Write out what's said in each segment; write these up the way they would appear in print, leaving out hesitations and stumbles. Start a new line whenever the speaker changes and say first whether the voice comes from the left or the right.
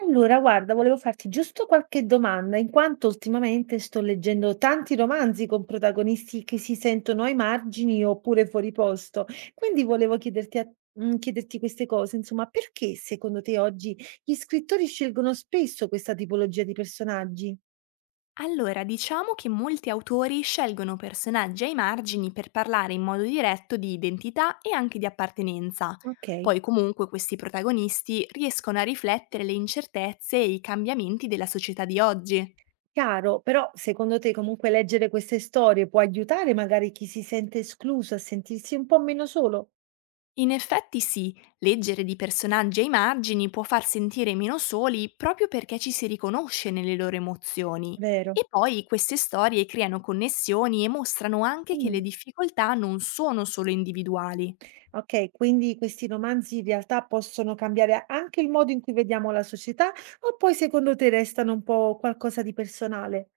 right: Allora, guarda, volevo farti giusto qualche domanda, in quanto ultimamente sto leggendo tanti romanzi con protagonisti che si sentono ai margini oppure fuori posto. Quindi volevo chiederti queste cose, insomma, perché secondo te oggi gli scrittori scelgono spesso questa tipologia di personaggi?
left: Allora, diciamo che molti autori scelgono personaggi ai margini per parlare in modo diretto di identità e anche di appartenenza.
right: Ok,
left: Poi comunque questi protagonisti riescono a riflettere le incertezze e i cambiamenti della società di oggi.
right: chiaro, però secondo te comunque leggere queste storie può aiutare magari chi si sente escluso a sentirsi un po' meno solo?
left: In effetti sì, leggere di personaggi ai margini può far sentire meno soli proprio perché ci si riconosce nelle loro emozioni.
right: Vero.
left: E poi queste storie creano connessioni e mostrano anche che le
right: Mm.
left: difficoltà non sono solo individuali.
right: Okay, quindi questi romanzi in realtà possono cambiare anche il modo in cui vediamo la società, o poi secondo te restano un po' qualcosa di personale?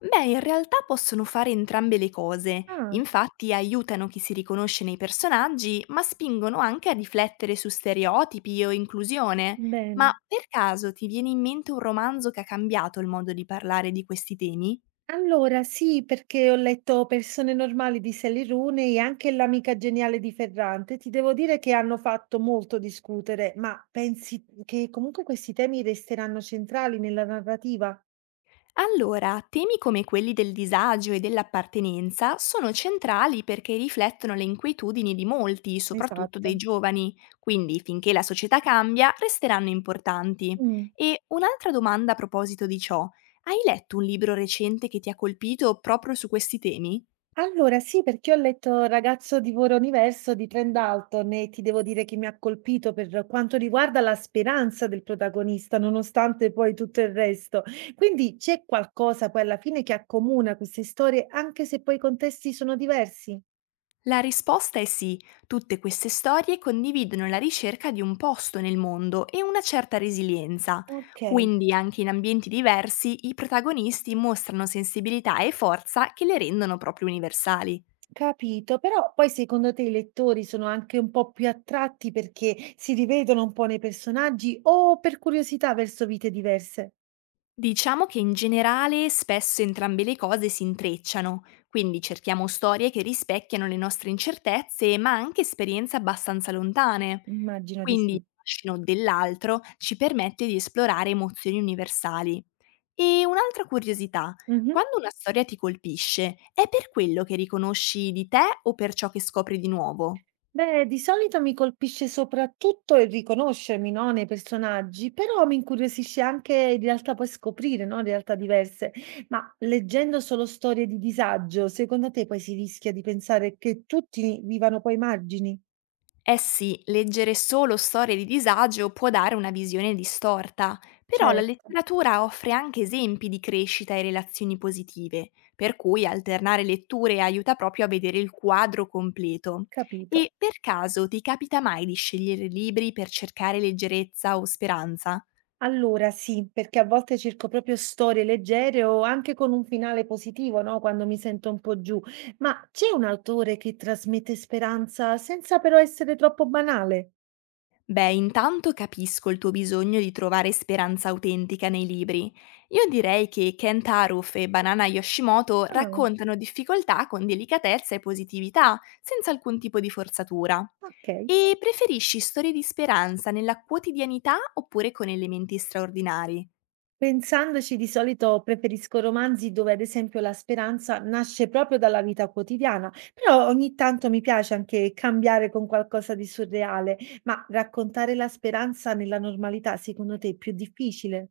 left: Beh, in realtà possono fare entrambe le cose,
right: Ah,
left: infatti aiutano chi si riconosce nei personaggi, ma spingono anche a riflettere su stereotipi o inclusione. Ma
right: bene.
left: per caso ti viene in mente un romanzo che ha cambiato il modo di parlare di questi temi?
right: Allora sì, perché ho letto Persone normali di Sally Rooney e anche L'amica geniale di Ferrante. Ti devo dire che hanno fatto molto discutere, ma pensi che comunque questi temi resteranno centrali nella narrativa?
left: Allora, temi come quelli del disagio e dell'appartenenza sono centrali perché riflettono le inquietudini di molti, soprattutto
right: Esatto.
left: dei giovani, quindi finché la società cambia resteranno importanti.
right: Mh.
left: E un'altra domanda a proposito di ciò, hai letto un libro recente che ti ha colpito proprio su questi temi?
right: Allora sì, perché ho letto Ragazzo divora universo di Trent Dalton e ti devo dire che mi ha colpito per quanto riguarda la speranza del protagonista, nonostante poi tutto il resto. Quindi c'è qualcosa poi alla fine che accomuna queste storie, anche se poi i contesti sono diversi?
left: La risposta è sì, tutte queste storie condividono la ricerca di un posto nel mondo e una certa resilienza,
right: Ok,
left: quindi anche in ambienti diversi i protagonisti mostrano sensibilità e forza che le rendono proprio universali.
right: capito, però poi secondo te i lettori sono anche un po' più attratti perché si rivedono un po' nei personaggi o per curiosità verso vite diverse?
left: Diciamo che in generale spesso entrambe le cose si intrecciano, quindi cerchiamo storie che rispecchiano le nostre incertezze ma anche esperienze abbastanza lontane,
right: Immagino di
left: quindi il
right: sì.
left: fascino dell'altro ci permette di esplorare emozioni universali. E un'altra curiosità,
right: Mhm.
left: quando una storia ti colpisce, è per quello che riconosci di te o per ciò che scopri di nuovo?
right: Beh, di solito mi colpisce soprattutto il riconoscermi, no, nei personaggi, però mi incuriosisce anche in realtà poi scoprire, no, realtà diverse. Ma leggendo solo storie di disagio, secondo te poi si rischia di pensare che tutti vivano poi margini?
left: Eh sì, leggere solo storie di disagio può dare una visione distorta, però la
right: Certo,
left: letteratura offre anche esempi di crescita e relazioni positive, per cui alternare letture aiuta proprio a vedere il quadro completo.
right: capito.
left: E per caso ti capita mai di scegliere libri per cercare leggerezza o speranza?
right: Allora sì, perché a volte cerco proprio storie leggere o anche con un finale positivo, no? Quando mi sento un po' giù. Ma c'è un autore che trasmette speranza senza però essere troppo banale?
left: Beh, intanto capisco il tuo bisogno di trovare speranza autentica nei libri. Io direi che Kent Haruf e Banana Yoshimoto
right: Ah.
left: raccontano difficoltà con delicatezza e positività, senza alcun tipo di forzatura.
right: Okay.
left: E preferisci storie di speranza nella quotidianità oppure con elementi straordinari?
right: Pensandoci di solito preferisco romanzi dove ad esempio la speranza nasce proprio dalla vita quotidiana, però ogni tanto mi piace anche cambiare con qualcosa di surreale. Ma raccontare la speranza nella normalità secondo te è più difficile?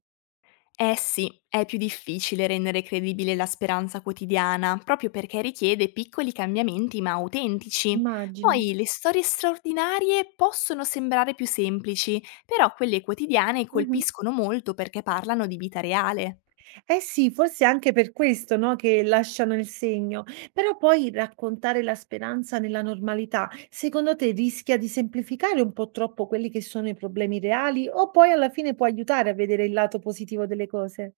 left: Eh sì, è più difficile rendere credibile la speranza quotidiana, proprio perché richiede piccoli cambiamenti ma autentici.
right: Immagino.
left: Poi le storie straordinarie possono sembrare più semplici, però quelle quotidiane
right: Mh-mh.
left: colpiscono molto perché parlano di vita reale.
right: Eh sì, forse anche per questo, no, che lasciano il segno. Però poi raccontare la speranza nella normalità, secondo te rischia di semplificare un po' troppo quelli che sono i problemi reali o poi alla fine può aiutare a vedere il lato positivo delle cose?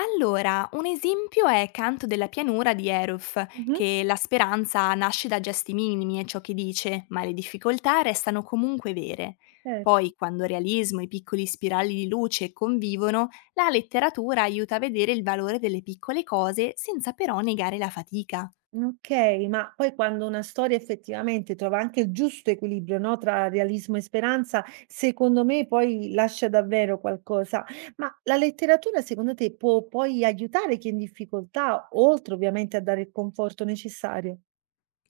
left: Allora, un esempio è Canto della pianura di Eruf,
right: Mhm,
left: che la speranza nasce da gesti minimi, è ciò che dice, ma le difficoltà restano comunque vere.
right: certo.
left: Poi, quando realismo e piccoli spirali di luce convivono, la letteratura aiuta a vedere il valore delle piccole cose senza però negare la fatica.
right: Okay, ma poi quando una storia effettivamente trova anche il giusto equilibrio, no, tra realismo e speranza, secondo me poi lascia davvero qualcosa. Ma la letteratura secondo te può poi aiutare chi è in difficoltà, oltre ovviamente a dare il conforto necessario?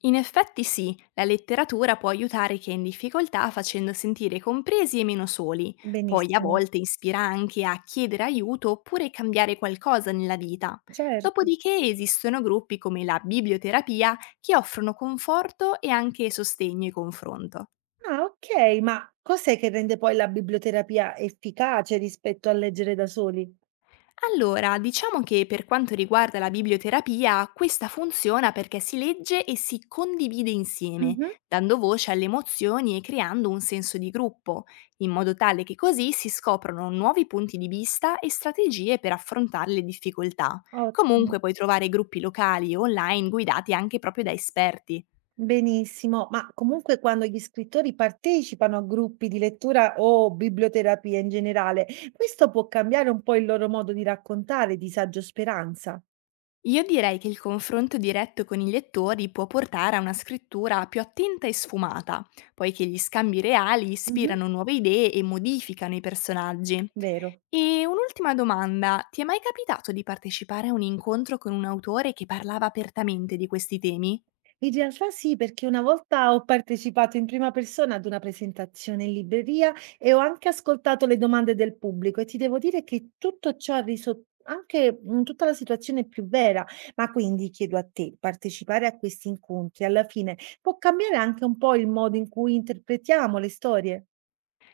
left: In effetti sì, la letteratura può aiutare chi è in difficoltà facendo sentire compresi e meno soli, poi a
right: Benissimo,
left: volte ispira anche a chiedere aiuto oppure cambiare qualcosa nella vita.
right: certo.
left: Dopodiché esistono gruppi come la biblioterapia che offrono conforto e anche sostegno e confronto.
right: Ah, okay, ma cos'è che rende poi la biblioterapia efficace rispetto a leggere da soli?
left: Allora, diciamo che per quanto riguarda la biblioterapia, questa funziona perché si legge e si condivide insieme,
right: Mh-mh,
left: dando voce alle emozioni e creando un senso di gruppo, in modo tale che così si scoprono nuovi punti di vista e strategie per affrontare le difficoltà.
right: ottimo.
left: Comunque puoi trovare gruppi locali o online guidati anche proprio da esperti.
right: Benissimo, ma comunque quando gli scrittori partecipano a gruppi di lettura o biblioterapia in generale, questo può cambiare un po' il loro modo di raccontare disagio o speranza.
left: Io direi che il confronto diretto con i lettori può portare a una scrittura più attenta e sfumata, poiché gli scambi reali
right: Mhm,
left: ispirano nuove idee e modificano i personaggi.
right: vero.
left: E un'ultima domanda, ti è mai capitato di partecipare a un incontro con un autore che parlava apertamente di questi temi?
right: In realtà sì, perché una volta ho partecipato in prima persona ad una presentazione in libreria e ho anche ascoltato le domande del pubblico e ti devo dire che tutto ciò ha reso anche tutta la situazione più vera. Ma quindi chiedo a te, partecipare a questi incontri alla fine può cambiare anche un po' il modo in cui interpretiamo le storie?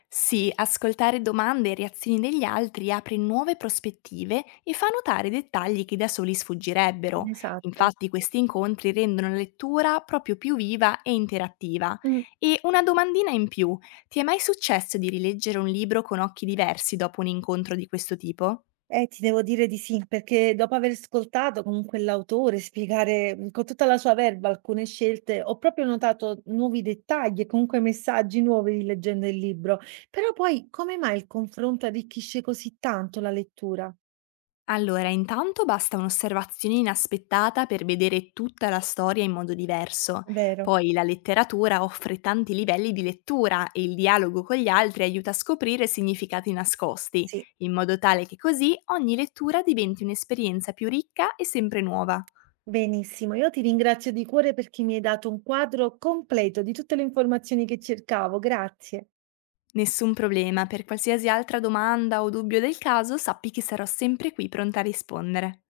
left: Sì, ascoltare domande e reazioni degli altri apre nuove prospettive e fa notare dettagli che da soli sfuggirebbero.
right: Esatto.
left: Infatti questi incontri rendono la lettura proprio più viva e interattiva. E una domandina in più, ti è mai successo di rileggere un libro con occhi diversi dopo un incontro di questo tipo?
right: Ti devo dire di sì, perché dopo aver ascoltato comunque l'autore spiegare, con tutta la sua verba alcune scelte, ho proprio notato nuovi dettagli e comunque messaggi nuovi rileggendo il libro. Però poi come mai il confronto arricchisce così tanto la lettura?
left: Allora, intanto basta un'osservazione inaspettata per vedere tutta la storia in modo diverso.
right: Vero?
left: Poi la letteratura offre tanti livelli di lettura e il dialogo con gli altri aiuta a scoprire significati nascosti,
right: Sì,
left: in modo tale che così ogni lettura diventi un'esperienza più ricca e sempre nuova.
right: benissimo. Io ti ringrazio di cuore perché mi hai dato un quadro completo di tutte le informazioni che cercavo. Grazie.
left: Nessun problema, per qualsiasi altra domanda o dubbio del caso sappi che sarò sempre qui pronta a rispondere.